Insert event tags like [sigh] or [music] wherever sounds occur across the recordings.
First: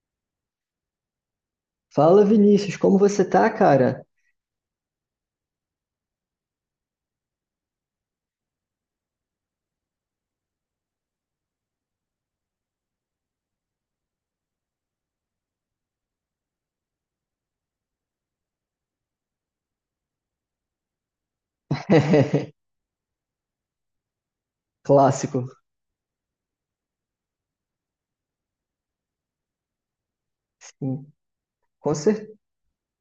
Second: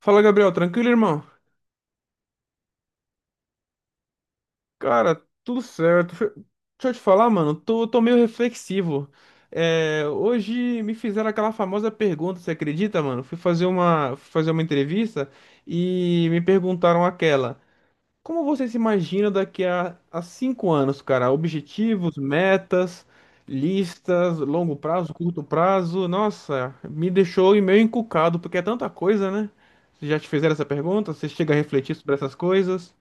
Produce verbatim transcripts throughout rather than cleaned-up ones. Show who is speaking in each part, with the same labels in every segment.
Speaker 1: Fala, Gabriel, tranquilo, irmão?
Speaker 2: Fala, Vinícius, como você tá, cara?
Speaker 1: Cara, tudo certo. Fe- Deixa eu te falar, mano, tô, tô meio reflexivo. É, hoje me fizeram aquela famosa pergunta, você acredita, mano? Fui fazer uma, fui fazer uma entrevista e me perguntaram aquela: como você se imagina daqui a, a cinco anos, cara? Objetivos,
Speaker 2: [laughs]
Speaker 1: metas, listas, longo prazo, curto
Speaker 2: Clássico.
Speaker 1: prazo. Nossa, me deixou meio encucado, porque é tanta coisa, né? Já te fizeram essa
Speaker 2: Sim,
Speaker 1: pergunta? Você chega a refletir
Speaker 2: com
Speaker 1: sobre
Speaker 2: cer-
Speaker 1: essas coisas?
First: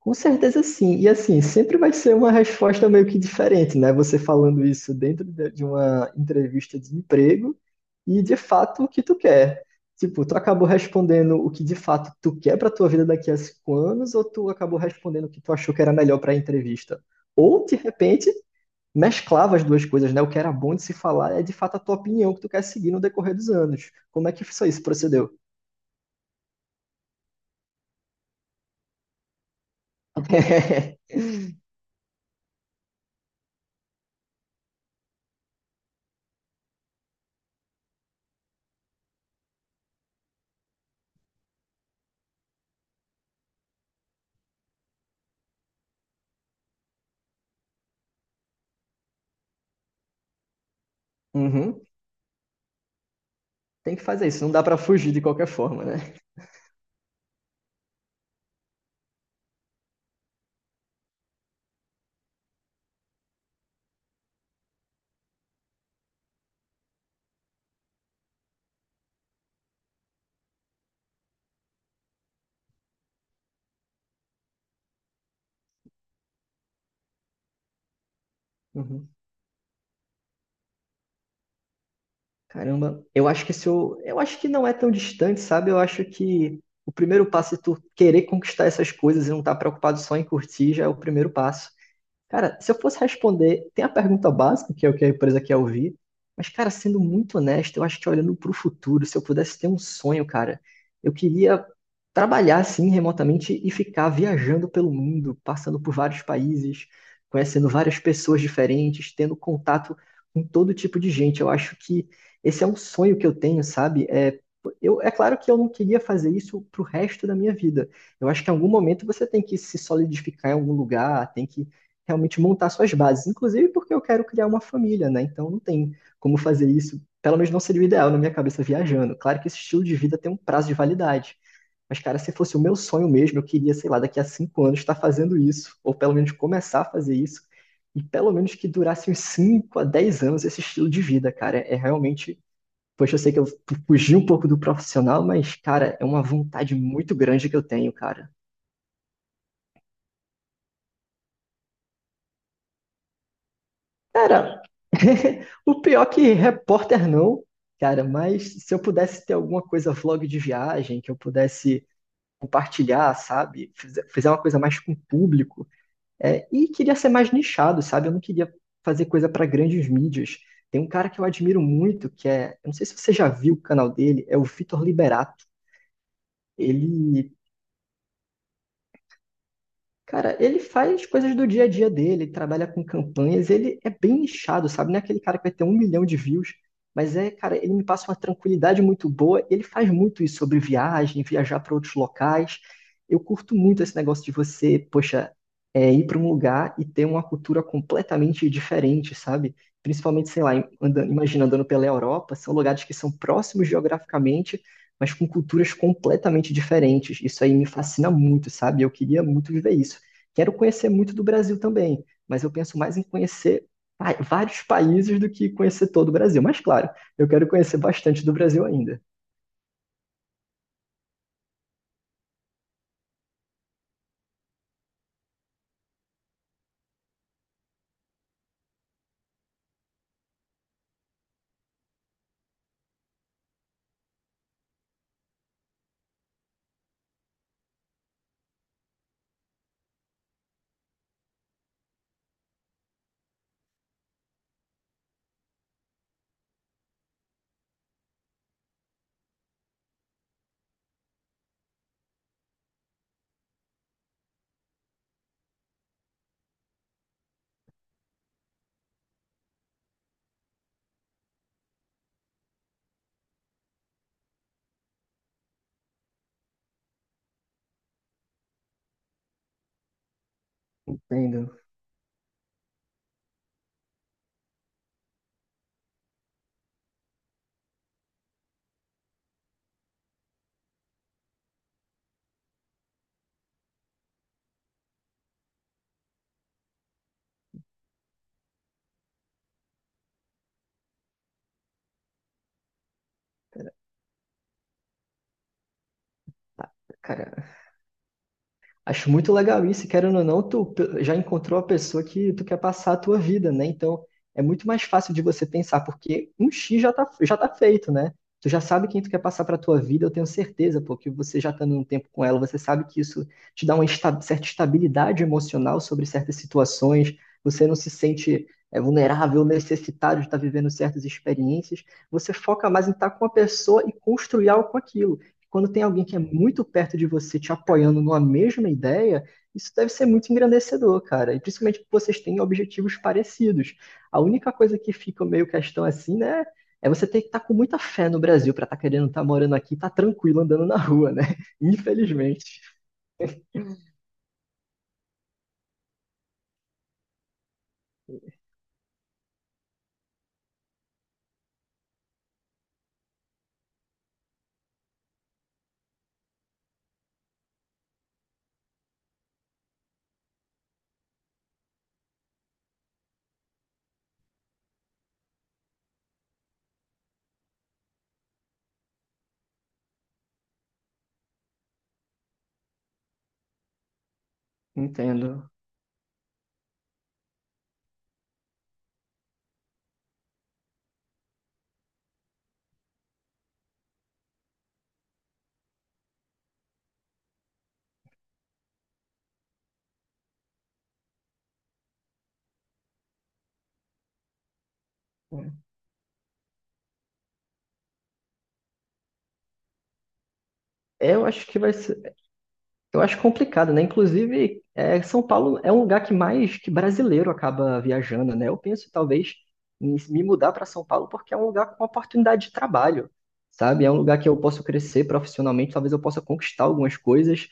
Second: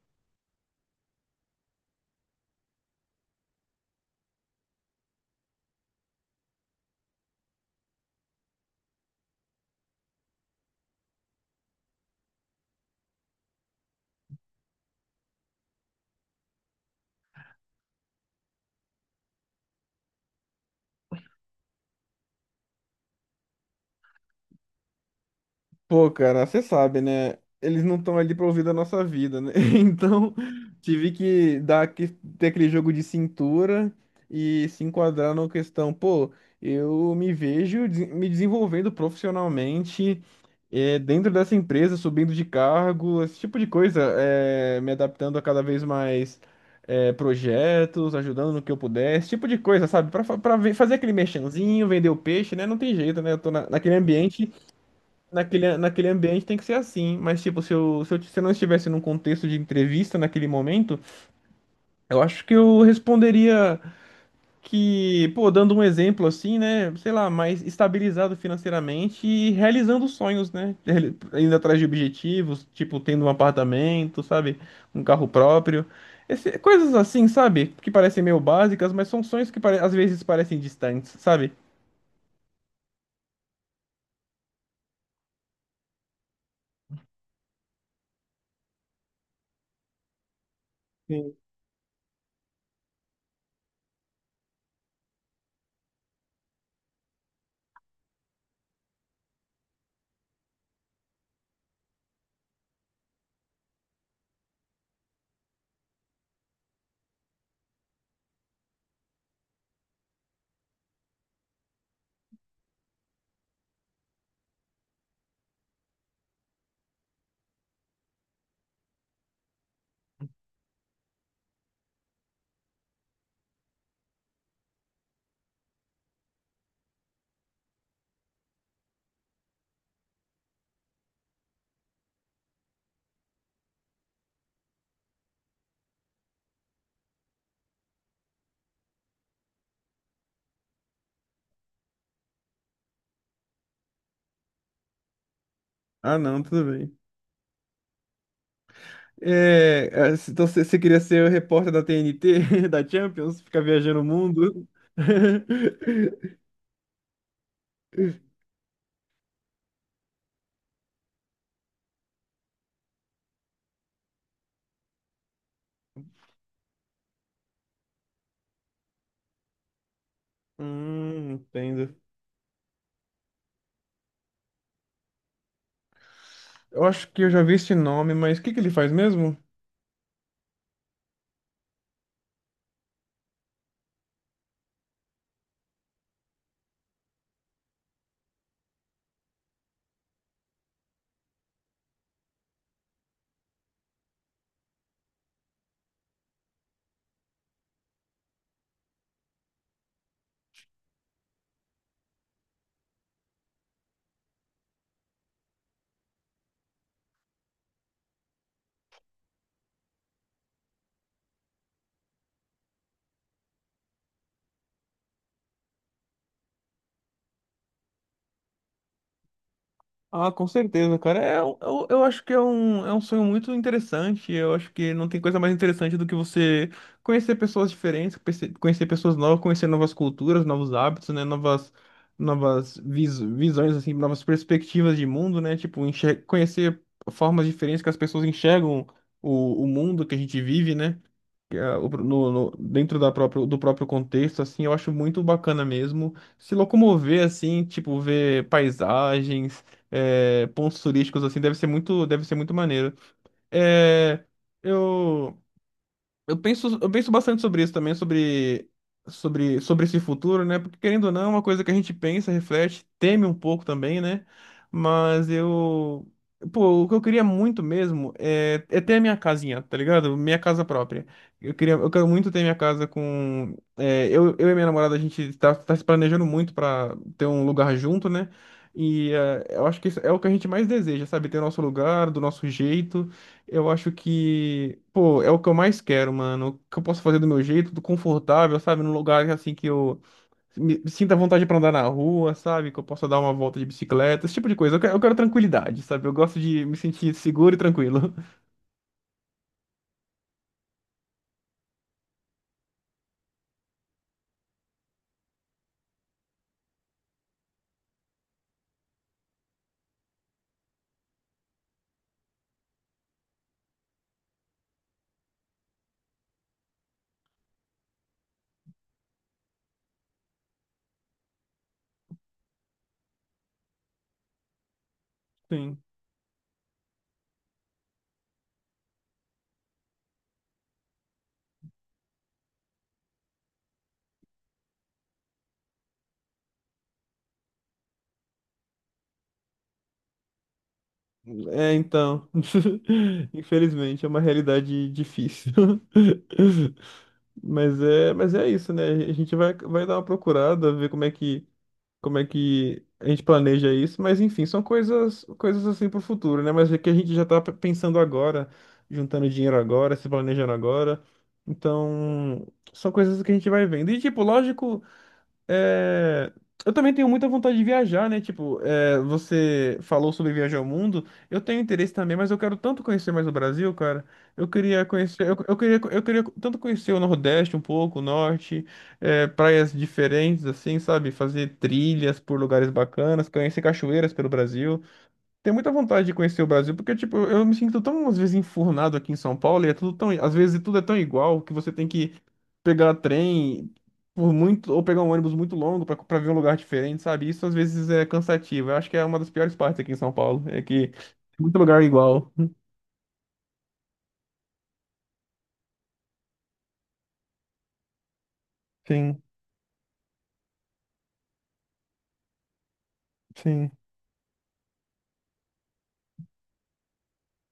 Speaker 2: com certeza sim. E assim, sempre vai ser uma resposta meio que diferente, né? Você falando isso dentro de de uma entrevista de emprego e de fato o que tu quer. Tipo, tu acabou respondendo o que de fato tu quer pra tua vida daqui a cinco anos, ou tu acabou respondendo o que tu achou que era melhor pra entrevista? Ou, de repente, mesclava as duas coisas, né? O que era bom de se falar é de fato a tua opinião que tu quer seguir no decorrer dos anos. Como é que isso aí procedeu?
Speaker 1: Pô, cara, você sabe, né? Eles não estão ali pra ouvir da nossa vida, né? [laughs] Então, tive
Speaker 2: [laughs]
Speaker 1: que dar que ter aquele jogo de cintura e se enquadrar na questão, pô, eu me vejo des- me desenvolvendo profissionalmente eh, dentro dessa empresa, subindo de cargo, esse tipo de coisa, eh, me adaptando a cada vez mais eh, projetos, ajudando no que eu puder, esse tipo de coisa, sabe? Pra, fa- pra ver- fazer aquele merchanzinho,
Speaker 2: Uhum.
Speaker 1: vender o peixe, né? Não tem jeito, né? Eu tô na- naquele
Speaker 2: Tem que fazer isso, não
Speaker 1: ambiente.
Speaker 2: dá pra fugir de qualquer
Speaker 1: Naquele,
Speaker 2: forma, né?
Speaker 1: naquele ambiente tem que ser assim, mas tipo, se eu, se eu, se eu não estivesse num contexto de entrevista naquele momento, eu acho que eu responderia que, pô, dando um exemplo assim, né, sei lá, mais estabilizado financeiramente e realizando sonhos, né, Reali- indo atrás de objetivos, tipo, tendo um apartamento, sabe, um carro próprio, Esse- coisas assim, sabe, que parecem meio básicas, mas
Speaker 2: Uhum.
Speaker 1: são sonhos que pare- às vezes parecem distantes, sabe?
Speaker 2: Caramba, eu acho que se eu, eu acho que não é tão distante, sabe? Eu acho que o primeiro passo é tu querer conquistar essas coisas e não estar preocupado só em curtir, já é o primeiro
Speaker 1: Sim.
Speaker 2: passo. Cara, se eu fosse responder, tem a pergunta básica, que é o que a empresa quer ouvir, mas, cara, sendo muito honesto, eu acho que olhando para o futuro, se eu pudesse ter um sonho, cara, eu queria trabalhar assim remotamente e ficar viajando pelo mundo, passando por vários países, conhecendo várias pessoas diferentes, tendo contato com todo tipo de gente. Eu acho que esse é um sonho que eu tenho, sabe? É, eu, é claro que eu não queria fazer isso pro resto da minha vida. Eu acho que em algum momento você tem que se solidificar em algum lugar, tem que realmente montar suas bases, inclusive porque eu quero criar uma família, né? Então não tem como fazer isso, pelo menos não seria o ideal na minha cabeça viajando. Claro que esse estilo de vida tem um prazo de validade, mas cara, se fosse o meu sonho mesmo, eu queria, sei lá, daqui a cinco anos estar fazendo isso, ou pelo menos começar a fazer isso, e pelo menos que durasse uns cinco a dez anos esse estilo de vida, cara. É realmente. Poxa, eu sei que eu fugi um pouco do profissional, mas, cara, é
Speaker 1: Ah,
Speaker 2: uma
Speaker 1: não, tudo
Speaker 2: vontade
Speaker 1: bem.
Speaker 2: muito grande que eu tenho, cara.
Speaker 1: É, é, então você você queria ser o repórter da T N T, [laughs] da Champions, ficar viajando o
Speaker 2: Cara,
Speaker 1: mundo?
Speaker 2: [laughs] o pior que
Speaker 1: [laughs]
Speaker 2: repórter não, cara, mas se eu pudesse ter alguma coisa vlog de viagem, que eu pudesse compartilhar, sabe? Fizer, fizer uma coisa mais com o público. É, e queria ser mais nichado, sabe? Eu não queria fazer coisa para grandes mídias. Tem um cara que eu
Speaker 1: Hum,
Speaker 2: admiro
Speaker 1: entendo.
Speaker 2: muito, que é, eu não sei se você já viu o canal dele, é o Vitor Liberato.
Speaker 1: Eu acho que eu
Speaker 2: Ele
Speaker 1: já vi esse nome, mas o que que ele faz mesmo?
Speaker 2: Cara, ele faz coisas do dia a dia dele, ele trabalha com campanhas, ele é bem nichado, sabe? Não é aquele cara que vai ter um milhão de views, mas é, cara, ele me passa uma tranquilidade muito boa. Ele faz muito isso sobre viagem, viajar para outros locais. Eu curto muito esse negócio de você, poxa, é, ir para um lugar e ter uma cultura completamente diferente, sabe? Principalmente, sei lá, em- andando, imagina andando pela Europa, são lugares que são próximos geograficamente, mas com culturas completamente diferentes. Isso aí me fascina muito, sabe? Eu queria muito viver isso. Quero conhecer muito do Brasil também, mas eu penso mais em conhecer pa- vários países do que conhecer todo o Brasil. Mas claro, eu quero conhecer bastante do Brasil ainda.
Speaker 1: Ah, com certeza, cara. É, um- eu, eu acho que é um, é um sonho muito interessante. Eu acho que não tem coisa mais interessante do que você conhecer pessoas diferentes, conhecer conhecer pessoas novas, conhecer novas culturas, novos hábitos, né? Novas, novas vis, visões, assim, novas perspectivas de mundo, né? Tipo, enxer- conhecer formas diferentes que as pessoas enxergam o, o mundo que a gente vive, né? É, o pro- no- no- dentro da próprio, do próprio contexto, assim, eu acho muito bacana mesmo se locomover, assim, tipo, ver paisagens, é, pontos turísticos, assim, deve ser muito, deve ser muito maneiro. É, eu... Eu penso, eu penso bastante sobre isso também, sobre, sobre, sobre esse futuro, né? Porque querendo ou não, é uma coisa que a gente pensa, reflete, teme um pouco também, né? Mas eu. Pô, o que eu queria muito mesmo é, é ter a minha casinha, tá ligado? Minha casa própria.
Speaker 2: Entendo.
Speaker 1: Eu queria, eu quero muito ter minha casa com. É, eu, eu e minha namorada, a gente tá, tá se planejando muito pra ter um lugar junto, né? E é, eu acho que isso é o que a gente mais deseja, sabe? Ter o nosso lugar, do nosso jeito. Eu acho que, pô, é o que eu mais quero, mano. O que eu posso fazer do meu jeito, do confortável, sabe? Num lugar assim que eu me me sinta à vontade pra andar na rua, sabe? Que eu possa dar uma volta de bicicleta, esse tipo de coisa. Eu quero, eu quero tranquilidade, sabe? Eu gosto de me sentir
Speaker 2: Cara,
Speaker 1: seguro e tranquilo. [laughs]
Speaker 2: acho muito legal isso, e querendo ou não, tu pe- já encontrou a pessoa que tu quer passar a tua vida, né? Então é muito mais fácil de você pensar, porque um X já tá, já tá feito, né? Tu já sabe quem tu quer passar pra tua vida, eu tenho certeza, porque você já estando um tempo com ela, você sabe que isso te dá uma esta- certa estabilidade emocional sobre certas situações, você não se sente é, vulnerável, necessitado de estar vivendo certas experiências, você foca mais em estar com a pessoa e construir algo com aquilo. Quando
Speaker 1: Sim.
Speaker 2: tem alguém que é muito perto de você te apoiando numa mesma ideia, isso deve ser muito engrandecedor, cara. E principalmente que vocês têm objetivos parecidos. A única coisa que fica meio questão assim, né? É você ter que estar com muita fé no Brasil para estar querendo estar morando aqui, e estar tranquilo andando na rua, né? [laughs]
Speaker 1: É, então.
Speaker 2: Infelizmente.
Speaker 1: [laughs] Infelizmente, é uma realidade difícil. [laughs] Mas é, mas é isso, né? A gente vai, vai dar uma procurada, ver como é que como é que a gente planeja isso, mas enfim, são coisas, coisas assim pro futuro, né? Mas é que a gente já tá p- pensando agora, juntando dinheiro agora, se planejando agora. Então, são coisas que a gente vai vendo. E tipo, lógico. É, eu também tenho muita vontade de viajar, né? Tipo, é, você falou sobre viajar ao mundo. Eu tenho interesse também, mas eu quero tanto conhecer mais o Brasil, cara. Eu queria conhecer, eu,
Speaker 2: Entendo.
Speaker 1: eu queria, eu queria tanto conhecer o Nordeste um pouco, o Norte, é, praias diferentes, assim, sabe? Fazer trilhas por lugares bacanas, conhecer cachoeiras pelo Brasil. Tenho muita vontade de conhecer o Brasil, porque, tipo, eu me sinto tão, às vezes, enfurnado aqui em São Paulo, e é tudo tão, às vezes, tudo é tão igual que você tem que pegar trem por muito, ou pegar um ônibus muito longo pra pra ver um lugar diferente, sabe? Isso, às vezes, é cansativo. Eu acho que é uma das piores partes aqui em São Paulo, é que tem
Speaker 2: É, eu acho
Speaker 1: muito
Speaker 2: que vai
Speaker 1: lugar
Speaker 2: ser.
Speaker 1: igual.
Speaker 2: Eu acho complicado, né? Inclusive, é, São Paulo é um lugar que mais que brasileiro acaba viajando, né? Eu penso
Speaker 1: Sim,
Speaker 2: talvez em me mudar para São Paulo porque é um lugar com oportunidade de trabalho,
Speaker 1: sim,
Speaker 2: sabe? É um lugar que eu posso crescer profissionalmente, talvez eu possa conquistar algumas coisas,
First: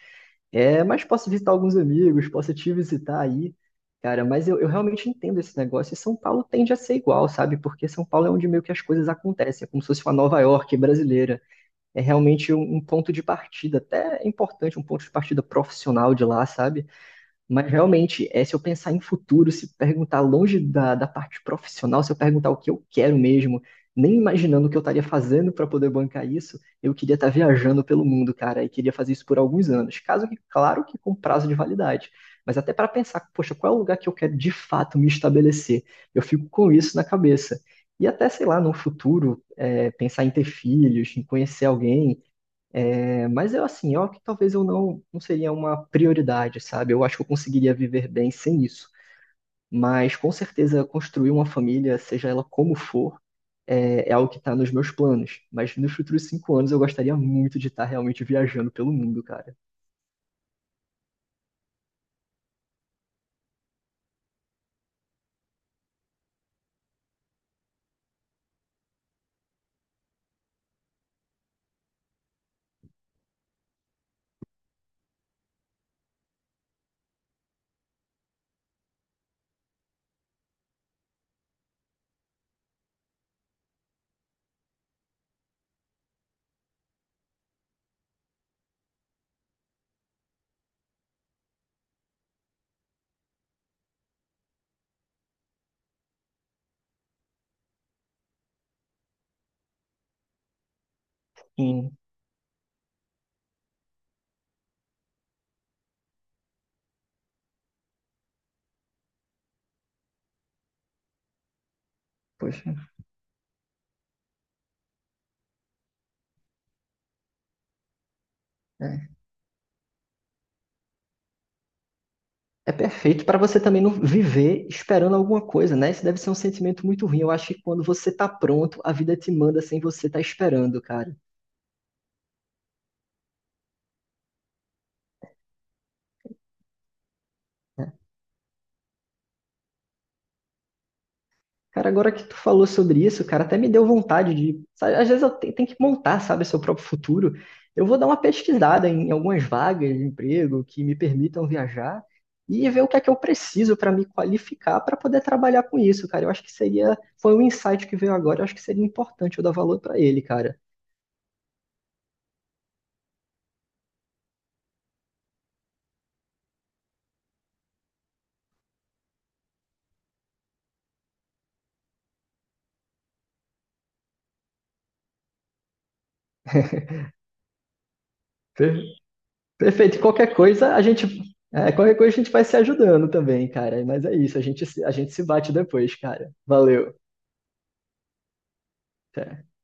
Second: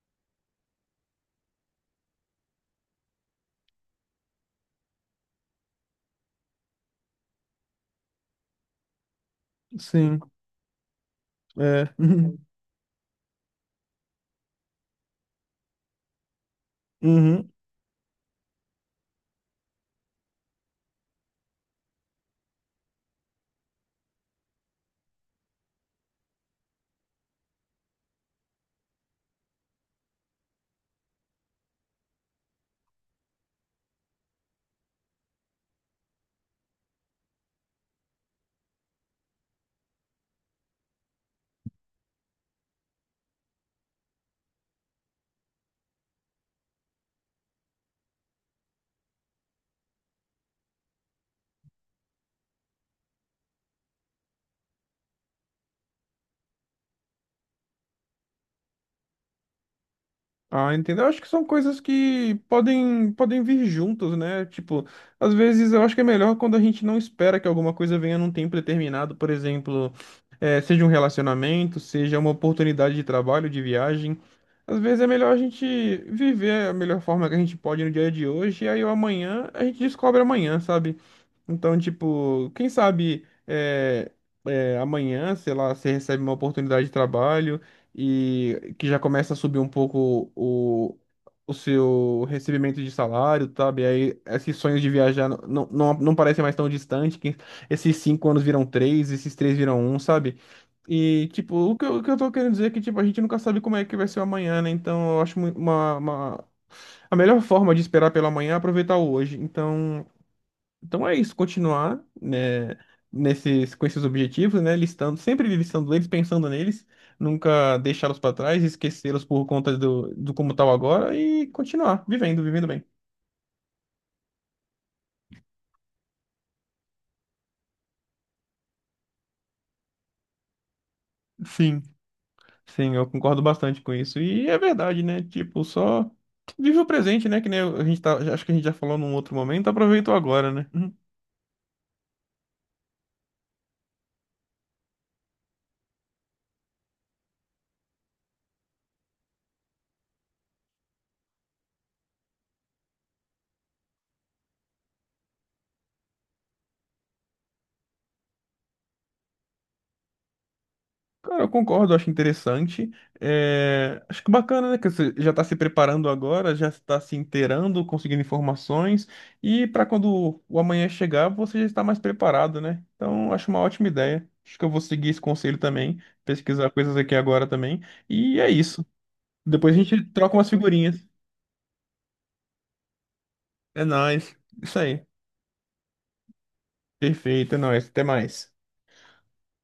Speaker 2: é, mas posso visitar alguns amigos, posso te visitar aí, cara. Mas eu, eu realmente entendo esse negócio e São Paulo tende a ser igual, sabe? Porque São Paulo é onde meio que as coisas acontecem, é como se fosse uma
Speaker 1: sim,
Speaker 2: Nova York brasileira,
Speaker 1: é.
Speaker 2: é
Speaker 1: [laughs]
Speaker 2: realmente um, um ponto de partida, até é importante, um ponto de partida profissional de lá, sabe?
Speaker 1: Uhum.
Speaker 2: Mas realmente, é, se eu pensar em futuro, se perguntar longe da, da parte profissional, se eu perguntar o que eu quero mesmo, nem imaginando o que eu estaria fazendo para poder bancar isso, eu queria estar viajando pelo mundo, cara, e queria fazer isso por alguns anos. Caso que, claro que com prazo de validade, mas até para pensar, poxa, qual é o lugar que eu quero de fato me estabelecer? Eu fico com isso na cabeça. E até, sei lá, no futuro, é, pensar em ter filhos, em conhecer alguém, é, mas eu assim, eu que talvez eu não, não seria uma prioridade, sabe? Eu acho que eu conseguiria viver bem sem isso. Mas com certeza construir uma família, seja ela como for, é, é algo que está nos meus planos. Mas nos futuros cinco anos eu gostaria muito de estar realmente viajando pelo mundo, cara.
Speaker 1: Ah, entendo. Eu acho que são coisas que podem, podem vir juntas, né? Tipo, às vezes eu acho que é melhor quando a gente não espera que alguma coisa venha num tempo determinado, por exemplo, eh, seja um relacionamento, seja uma oportunidade de trabalho, de viagem. Às vezes é melhor a gente viver a melhor forma que a gente pode no dia de hoje, e aí o amanhã a gente descobre amanhã, sabe? Então, tipo, quem sabe é, é, amanhã, sei lá, você recebe uma oportunidade de trabalho e que já começa a subir um pouco o, o seu recebimento de salário, sabe? Aí esses sonhos de viajar não, não, não não parecem mais tão distantes. Que esses cinco anos viram três, esses três viram um, sabe? E, tipo, o que eu,
Speaker 2: Sim,
Speaker 1: o que eu tô querendo dizer é que, tipo, a gente nunca sabe como é que vai ser o amanhã, né? Então, eu acho mui- uma, uma... a melhor forma de esperar pelo amanhã é aproveitar o hoje. Então. Então é isso, continuar,
Speaker 2: poxa.
Speaker 1: né, nesses, com esses objetivos, né, listando, sempre listando eles, pensando neles, nunca deixá-los para trás,
Speaker 2: É,
Speaker 1: esquecê-los por conta do, do como tal agora e continuar vivendo, vivendo
Speaker 2: é
Speaker 1: bem.
Speaker 2: perfeito para você também não viver esperando alguma coisa, né? Isso deve ser um sentimento muito ruim. Eu acho que quando você tá pronto, a vida te manda sem você estar esperando, cara.
Speaker 1: Sim, Sim, eu concordo bastante com isso. E é verdade, né? Tipo, só vive o presente, né? Que nem a gente tá, acho que a gente já falou num outro momento, aproveita o agora, né?
Speaker 2: Cara, agora que tu falou sobre isso, cara, até me deu vontade de. Sabe, às vezes eu te- tenho que montar, sabe, seu próprio futuro. Eu vou dar uma pesquisada em algumas vagas de emprego que me permitam viajar e ver o que é que eu preciso para me qualificar para poder trabalhar com isso, cara. Eu acho que seria. Foi um insight que veio agora, eu acho que seria importante eu dar valor para ele, cara.
Speaker 1: Cara, eu concordo, eu acho interessante. É, acho que bacana, né? Que você já está se preparando agora, já está se inteirando, conseguindo informações, e para quando o amanhã chegar, você já está mais preparado, né? Então, acho uma ótima ideia. Acho que eu vou seguir esse conselho também, pesquisar coisas aqui agora também. E é
Speaker 2: Per-
Speaker 1: isso. Depois a
Speaker 2: Perfeito. E
Speaker 1: gente
Speaker 2: qualquer
Speaker 1: troca umas
Speaker 2: coisa, a
Speaker 1: figurinhas.
Speaker 2: gente. é, qualquer coisa a gente, vai se ajudando também, cara.
Speaker 1: É
Speaker 2: Mas é
Speaker 1: nóis.
Speaker 2: isso, a gente,
Speaker 1: Isso
Speaker 2: se- a
Speaker 1: aí.
Speaker 2: gente se bate depois, cara. Valeu.
Speaker 1: Perfeito, é nóis. Até mais.
Speaker 2: Até.